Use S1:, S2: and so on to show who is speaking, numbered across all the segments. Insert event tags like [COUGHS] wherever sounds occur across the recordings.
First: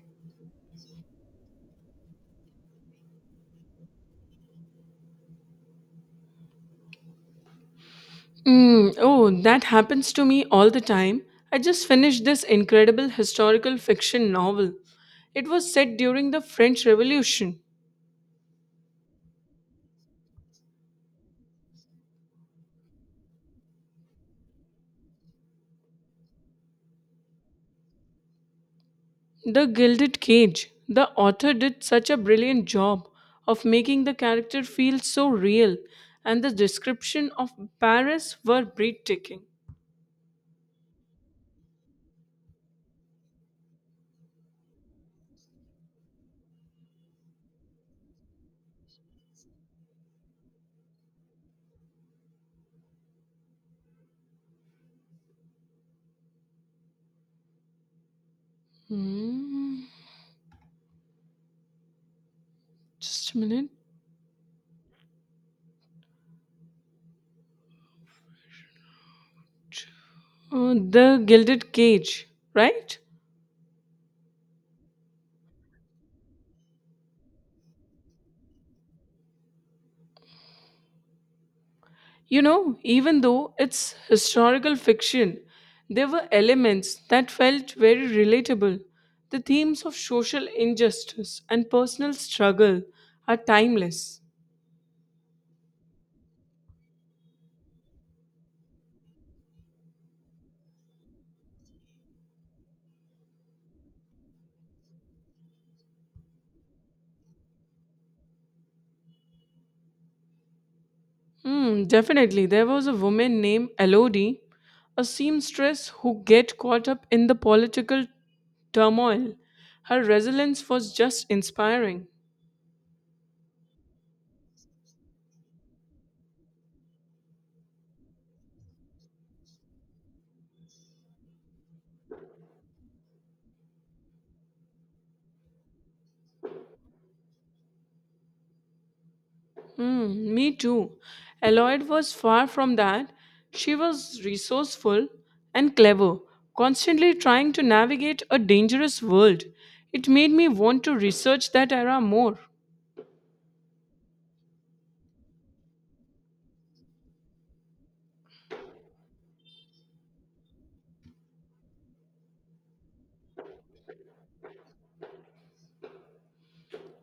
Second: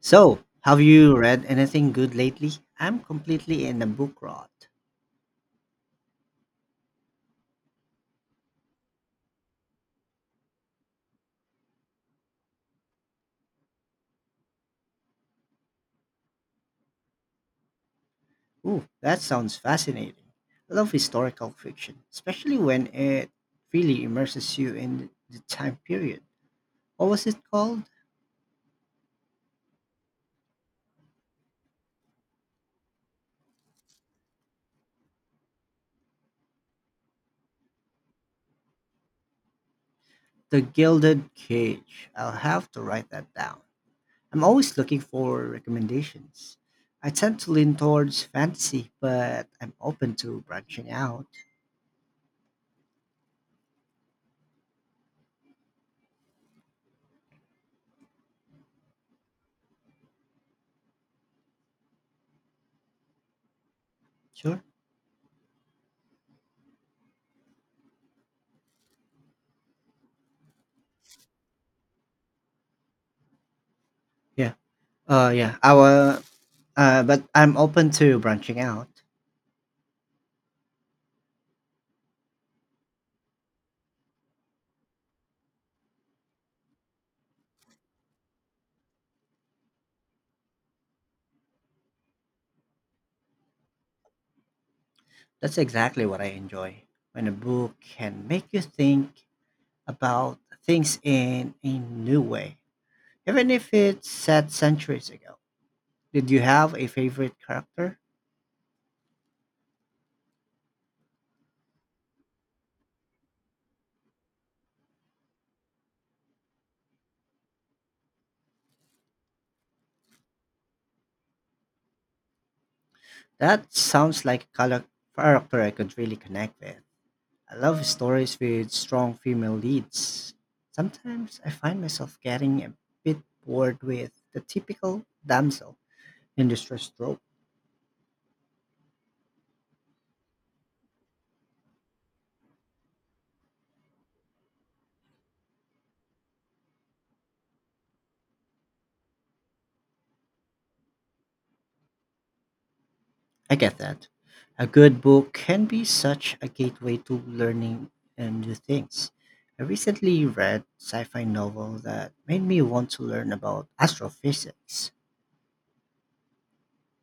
S1: So, have you read anything good lately? I'm completely in the book rot.
S2: Mm, oh, that happens to me all the time. I just finished this incredible historical fiction novel. It was set during the French Revolution.
S1: Ooh, that sounds fascinating. I love historical fiction, especially when it really immerses you in the time period. What was it called?
S2: The Gilded Cage. The author did such a brilliant job of making the character feel so real, and the description of Paris were breathtaking.
S1: The Gilded Cage. I'll have to write that down. I'm always looking for recommendations. I tend to lean towards fantasy, but I'm open to branching out.
S2: Hmm, just a minute.
S1: Sure.
S2: Oh, the Gilded Cage, right?
S1: Yeah. Yeah. Our But I'm open to branching out.
S2: Even though it's historical fiction, there were elements that felt very relatable. The themes of social injustice and personal struggle are timeless.
S1: That's exactly what I enjoy. When a book can make you think about things in a new way, even if it's set centuries ago. Did you have a favorite character?
S2: Hmm, definitely. There was a woman named Elodie, a seamstress who get caught up in the political turmoil. Her resilience was just inspiring.
S1: That sounds like a character I could really connect with. I love stories with strong female leads. Sometimes I find myself getting a bit bored with the typical damsel in distress trope.
S2: Mm, me too. Eloyd was far from that. She was resourceful and clever, constantly trying to navigate a dangerous world. It made me want to research that era more.
S1: I get that. A good book can be such a gateway to learning and new things. I recently read sci-fi novel that made me want to learn about astrophysics.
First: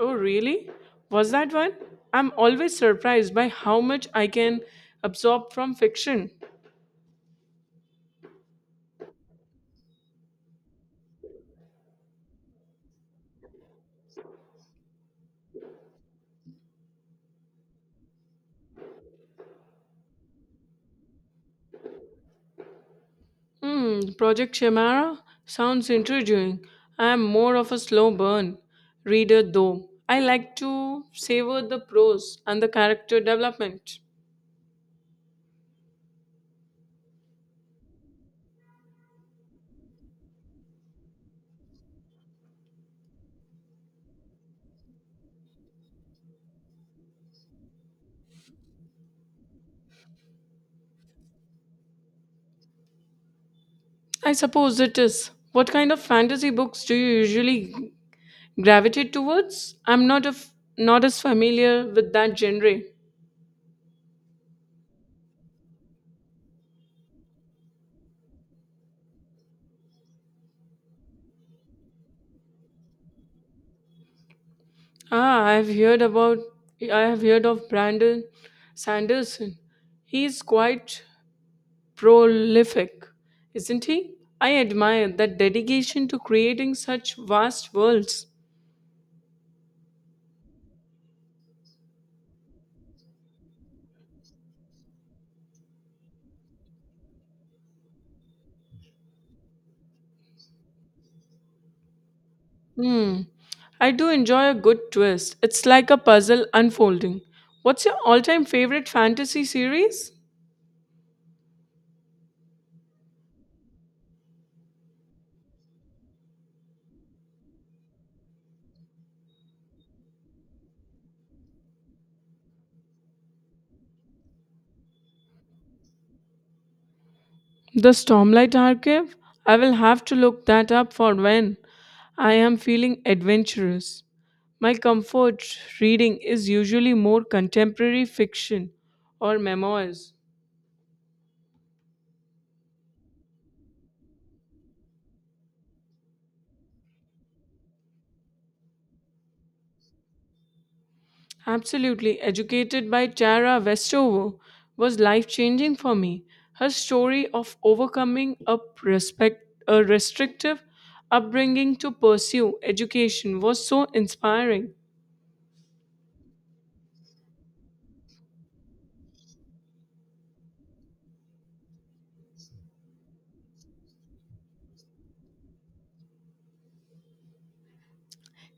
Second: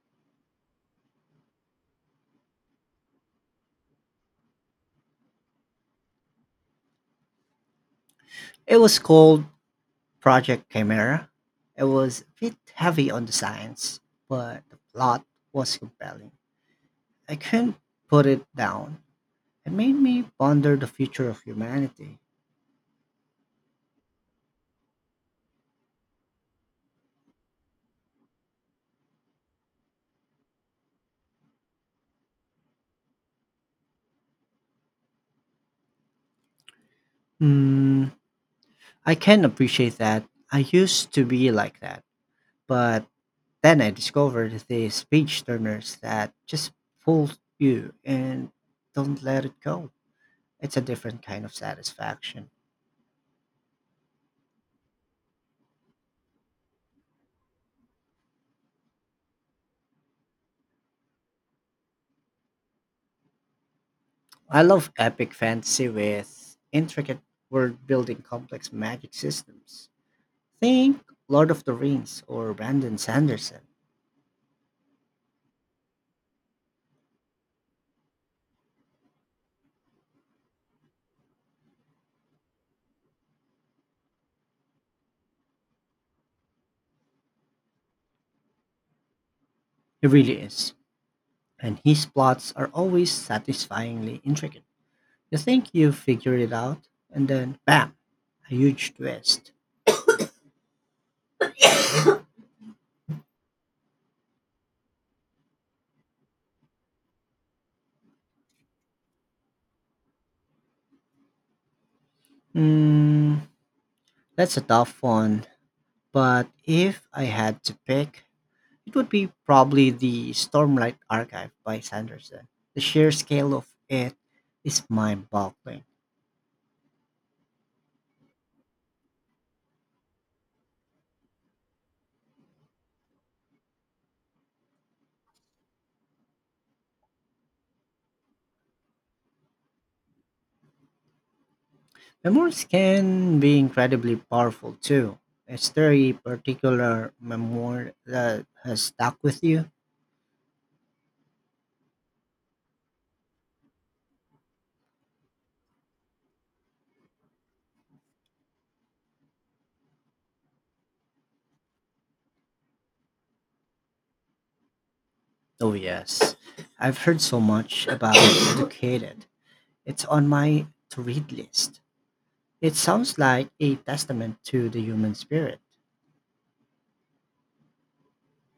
S2: Oh, really? Was that one? I'm always surprised by how much I can absorb from fiction.
S1: It was called Project Chimera. It was a bit heavy on the science, but the plot was compelling. I couldn't put it down. It made me ponder the future of humanity.
S2: Project Chimera sounds intriguing. I am more of a slow burn reader though. I like to savor the prose and the character development.
S1: Hmm, I can appreciate that. I used to be like that, but then I discovered the speech turners that just pull you and don't let it go. It's a different kind of satisfaction.
S2: I suppose it is. What kind of fantasy books do you usually gravitate towards? I'm not a not as familiar with that genre.
S1: I love epic fantasy with intricate world building, complex magic systems. Think Lord of the Rings or Brandon Sanderson.
S2: Ah, I have heard of Brandon Sanderson. He's quite prolific, isn't he? I admire that dedication to creating such vast worlds.
S1: He really is. And his plots are always satisfyingly intricate. You think you've figured it out, and then bam, a huge twist.
S2: Hmm. I do enjoy a good twist. It's like a puzzle unfolding. What's your all time favorite fantasy series?
S1: Hmm, that's a tough one. But if I had to pick, it would be probably the Stormlight Archive by Sanderson. The sheer scale of it is mind boggling.
S2: The Stormlight Archive? I will have to look that up for when I am feeling adventurous. My comfort reading is usually more contemporary fiction or memoirs.
S1: Memoirs can be incredibly powerful too. Is there a particular memoir that has stuck with you?
S2: Absolutely. Educated by Tara Westover was life changing for me. Her story of overcoming a restrictive upbringing to pursue education was so inspiring.
S1: Oh, yes. I've heard so much about [COUGHS] Educated. It's on my to read list. It sounds like a testament to the human spirit.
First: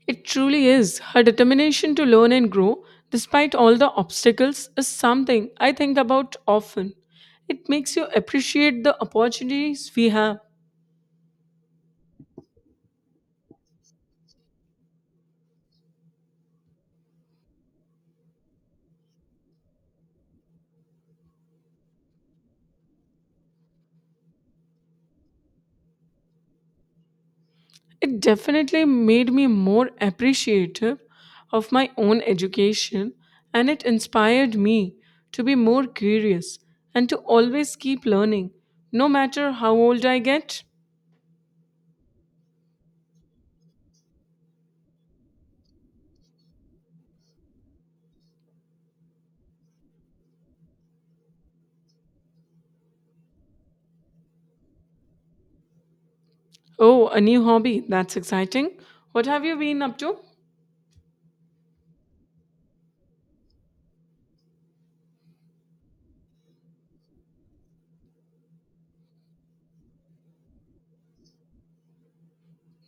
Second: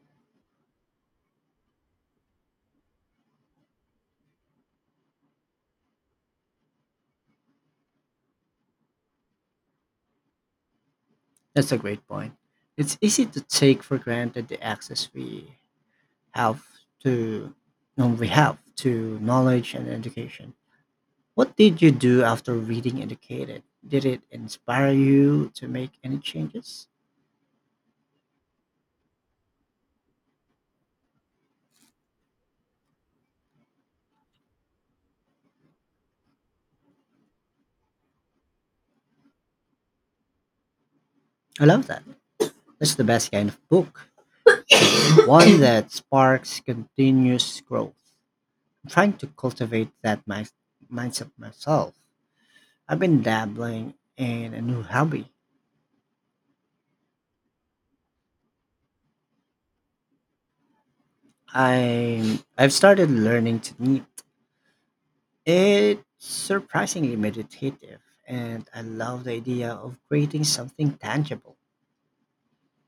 S2: It truly is. Her determination to learn and grow, despite all the obstacles, is something I think about often. It makes you appreciate the opportunities we have.
S1: That's a great point. It's easy to take for granted the access we have to no, we have to knowledge and education. What did you do after reading Educated? Did it inspire you to make any changes?
S2: It definitely made me more appreciative of my own education and it inspired me to be more curious and to always keep learning, no matter how old I get.
S1: I love that. That's the best kind of book. [COUGHS] One that sparks continuous growth. I'm trying to cultivate that mindset myself. I've been dabbling in a new hobby.
S2: Oh, a new hobby. That's exciting. What have you been up to?
S1: I've started learning to knit. It's surprisingly meditative, and I love the idea of creating something tangible.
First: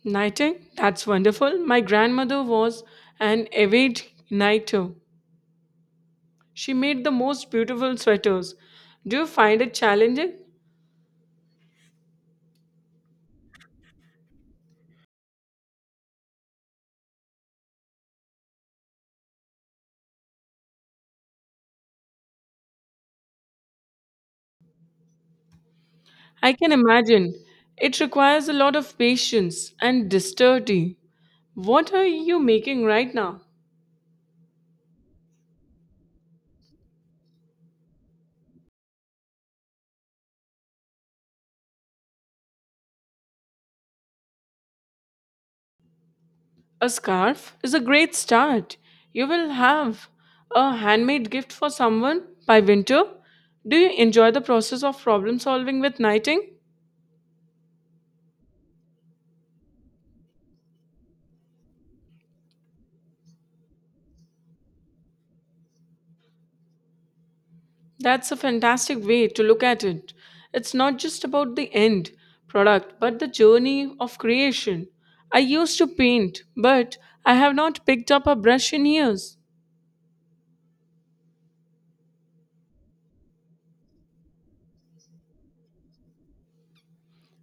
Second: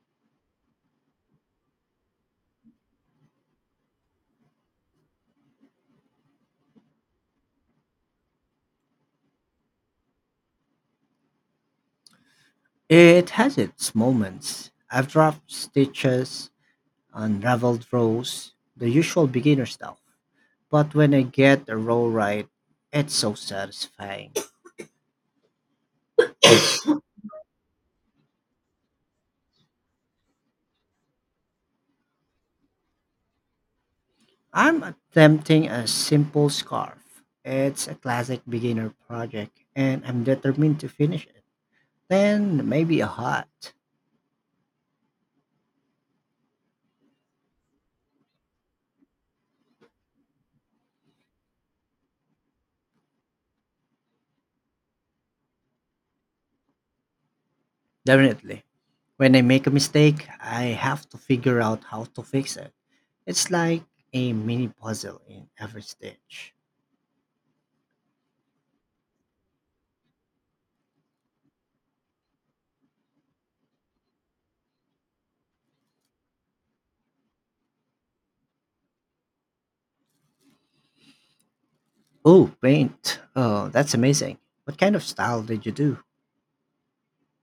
S2: Nighting? That's wonderful. My grandmother was an avid nighter. She made the most beautiful sweaters. Do you find it challenging?
S1: It has its moments. I've dropped stitches, unraveled rows, the usual beginner stuff. But when I get a row right, it's so satisfying.
S2: I can imagine. It requires a lot of patience and dexterity. What are you making right now?
S1: I'm attempting a simple scarf. It's a classic beginner project, and I'm determined to finish it. Then maybe a hat.
S2: A scarf is a great start. You will have a handmade gift for someone by winter. Do you enjoy the process of problem solving with knitting?
S1: Definitely. When I make a mistake, I have to figure out how to fix it. It's like a mini puzzle in every stitch.
S2: That's a fantastic way to look at it. It's not just about the end product, but the journey of creation. I used to paint, but I have not picked up a brush in years.
S1: Oh, paint. Oh, that's amazing. What kind of style did you do?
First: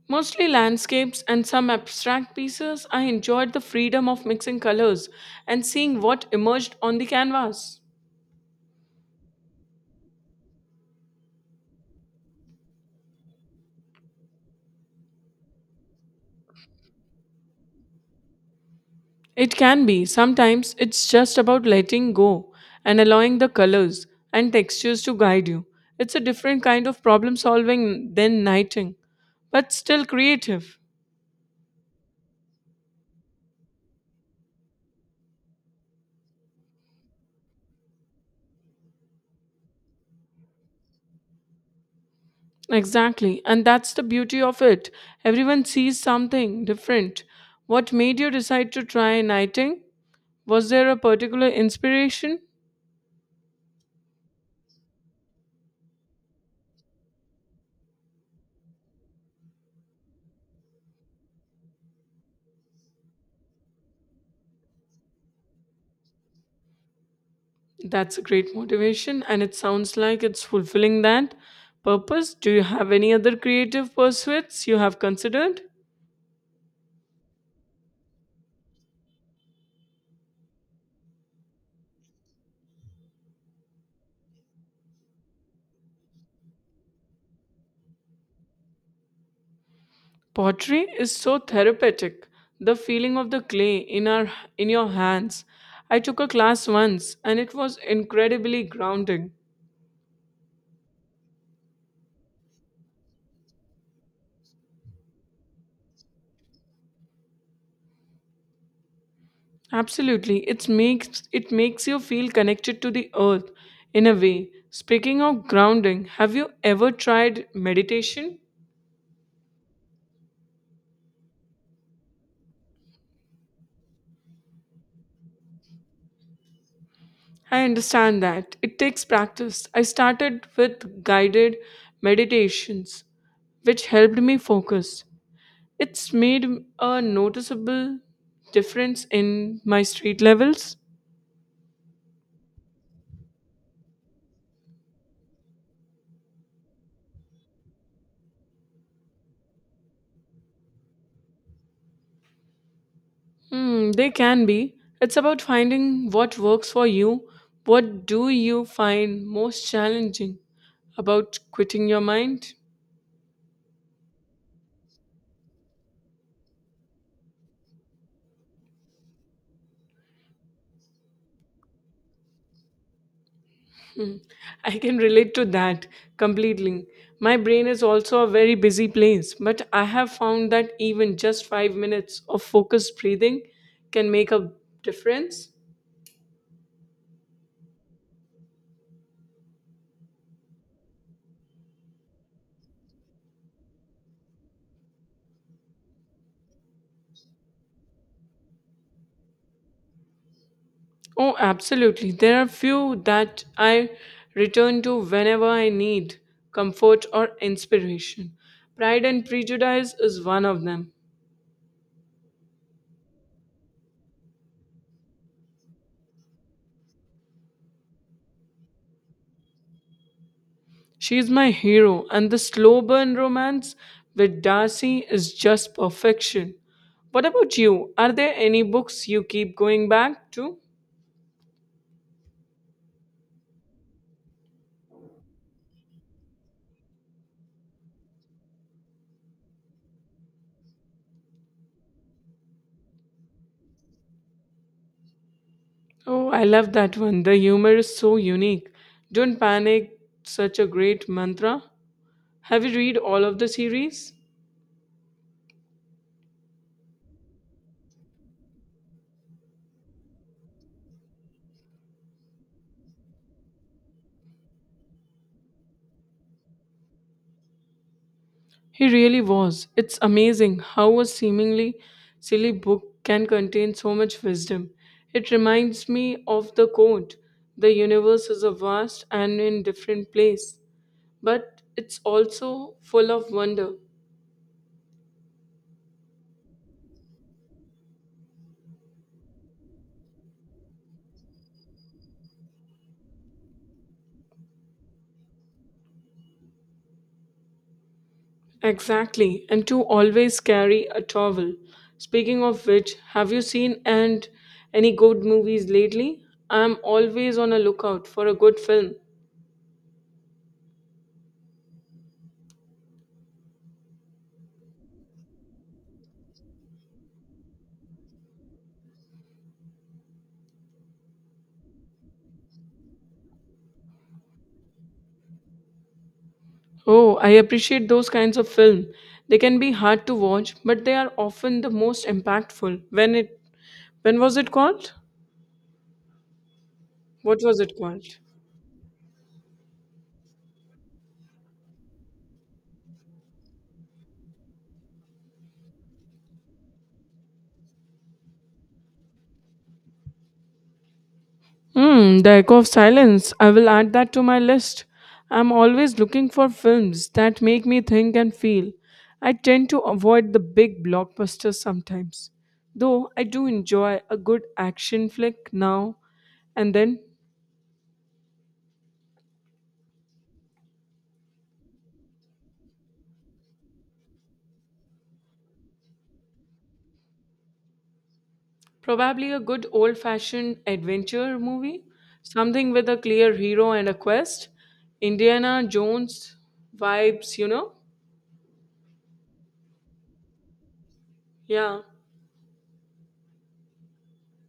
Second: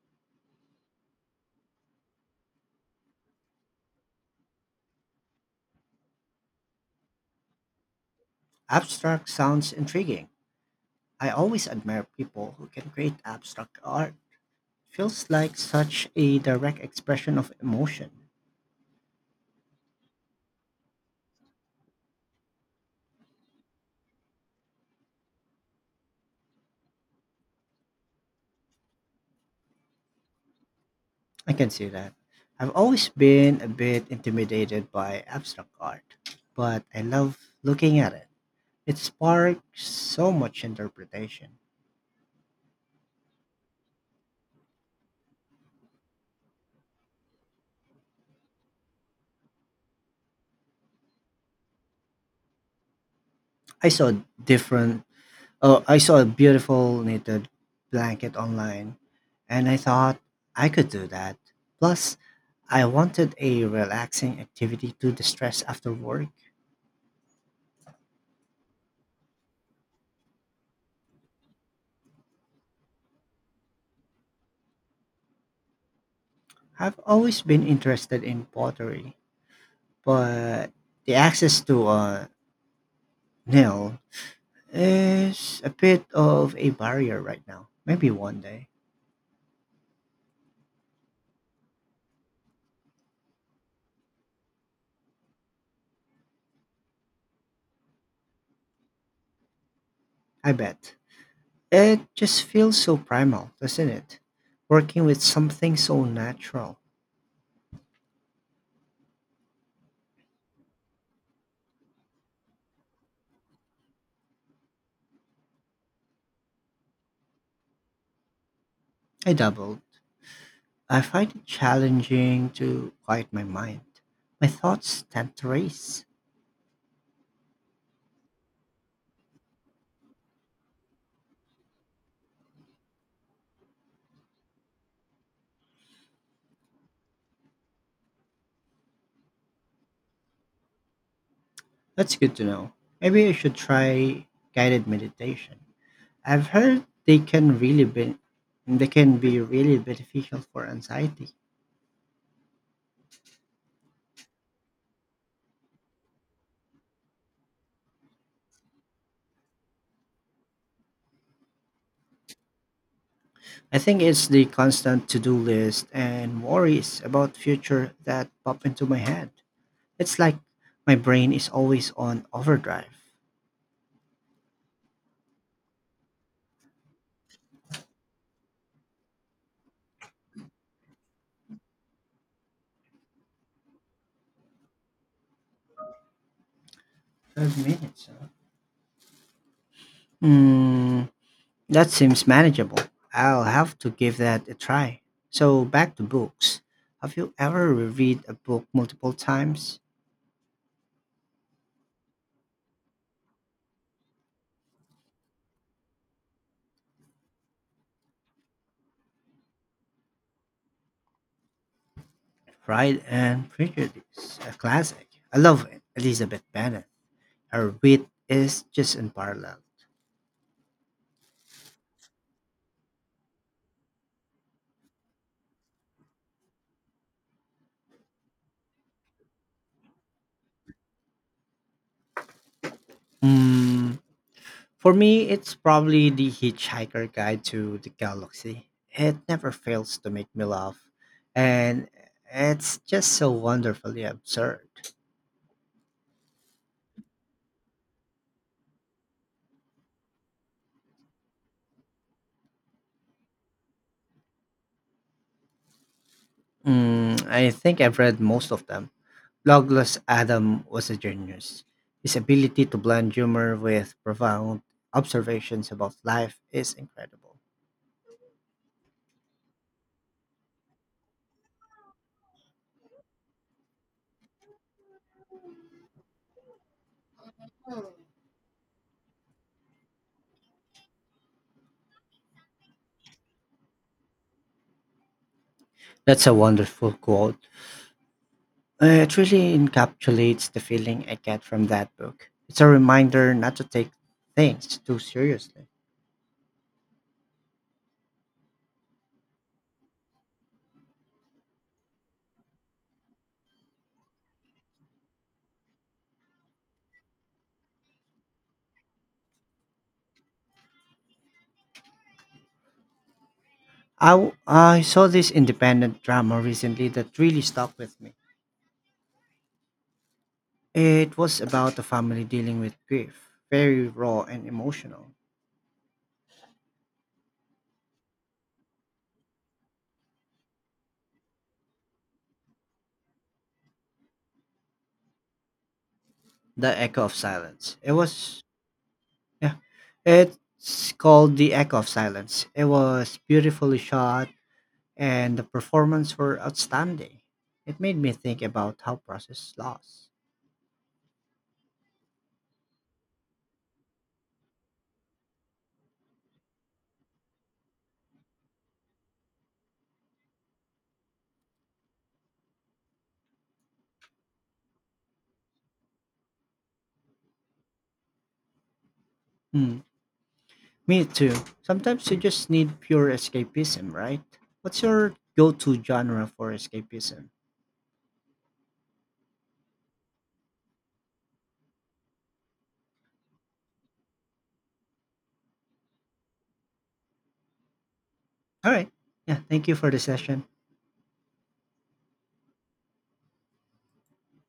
S2: Mostly landscapes and some abstract pieces. I enjoyed the freedom of mixing colors and seeing what emerged on the canvas.
S1: Abstract sounds intriguing. I always admire people who can create abstract art. Feels like such a direct expression of emotion.
S2: It can be, sometimes it's just about letting go and allowing the colors and textures to guide you. It's a different kind of problem solving than knighting, but still creative.
S1: I can see that. I've always been a bit intimidated by abstract art, but I love looking at it. It sparked so much interpretation.
S2: Exactly, and that's the beauty of it. Everyone sees something different. What made you decide to try knighting? Was there a particular inspiration?
S1: I saw different. Oh, I saw a beautiful knitted blanket online, and I thought I could do that. Plus, I wanted a relaxing activity to distress after work.
S2: That's a great motivation, and it sounds like it's fulfilling that purpose. Do you have any other creative pursuits you have considered?
S1: I've always been interested in pottery, but the access to a nail is a bit of a barrier right now. Maybe one day.
S2: Pottery is so therapeutic. The feeling of the clay in your hands. I took a class once and it was incredibly grounding.
S1: I bet. It just feels so primal, doesn't it? Working with something so natural.
S2: Absolutely. It makes you feel connected to the earth in a way. Speaking of grounding, have you ever tried meditation?
S1: I doubled. I find it challenging to quiet my mind. My thoughts tend to race.
S2: I understand that. It takes practice. I started with guided meditations, which helped me focus. It's made a noticeable difference in my street levels.
S1: That's good to know. Maybe I should try guided meditation. I've heard they can be really beneficial for anxiety.
S2: Hmm, they can be. It's about finding what works for you. What do you find most challenging about quitting your mind?
S1: I think it's the constant to-do list and worries about future that pop into my head. It's like my brain is always on overdrive.
S2: [LAUGHS] I can relate to that completely. My brain is also a very busy place, but I have found that even just 5 minutes of focused breathing can make a difference.
S1: 12 minutes, huh? Hmm, that seems manageable. I'll have to give that a try. So, back to books. Have you ever reread a book multiple times?
S2: Oh, absolutely. There are few that I return to whenever I need comfort or inspiration. Pride and Prejudice is one of them.
S1: Pride and Prejudice, a classic. I love Elizabeth Bennet. Her wit is just unparalleled.
S2: She is my hero, and the slow burn romance with Darcy is just perfection. What about you? Are there any books you keep going back to?
S1: Hmm, For me, it's probably The Hitchhiker Guide to the Galaxy. It never fails to make me laugh, and it's just so wonderfully absurd.
S2: Oh, I love that one. The humor is so unique. Don't panic, such a great mantra. Have you read all of the series?
S1: Mm, I think I've read most of them. Douglas Adam was a genius. His ability to blend humor with profound observations about life is incredible.
S2: He really was. It's amazing how a seemingly silly book can contain so much wisdom. It reminds me of the quote "The universe is a vast and in different place, but it's also full of wonder."
S1: That's a wonderful quote. It really encapsulates the feeling I get from that book. It's a reminder not to take things too seriously.
S2: Exactly, and to always carry a towel. Speaking of which, have you seen and any good movies lately? I'm always on a lookout for a good film.
S1: I saw this independent drama recently that really stuck with me. It was about a family dealing with grief, very raw and emotional.
S2: Oh, I appreciate those kinds of film. They can be hard to watch, but they are often the most impactful. When was it called?
S1: The Echo of
S2: What was it
S1: Silence. It
S2: called?
S1: was, Yeah, it's called The Echo of Silence. It was beautifully shot and the performances were outstanding. It made me think about how process loss.
S2: The Echo of Silence. I will add that to my list. I'm always looking for films that make me think and feel. I tend to avoid the big blockbusters sometimes, though I do enjoy a good action flick now and then.
S1: Hmm. Me too. Sometimes you just need pure escapism, right? What's your go to genre for escapism?
S2: Probably a good old fashioned adventure movie, something with a clear hero and a quest. Indiana Jones vibes, you know?
S1: All right. Yeah. Thank you for the session.
S2: Yeah.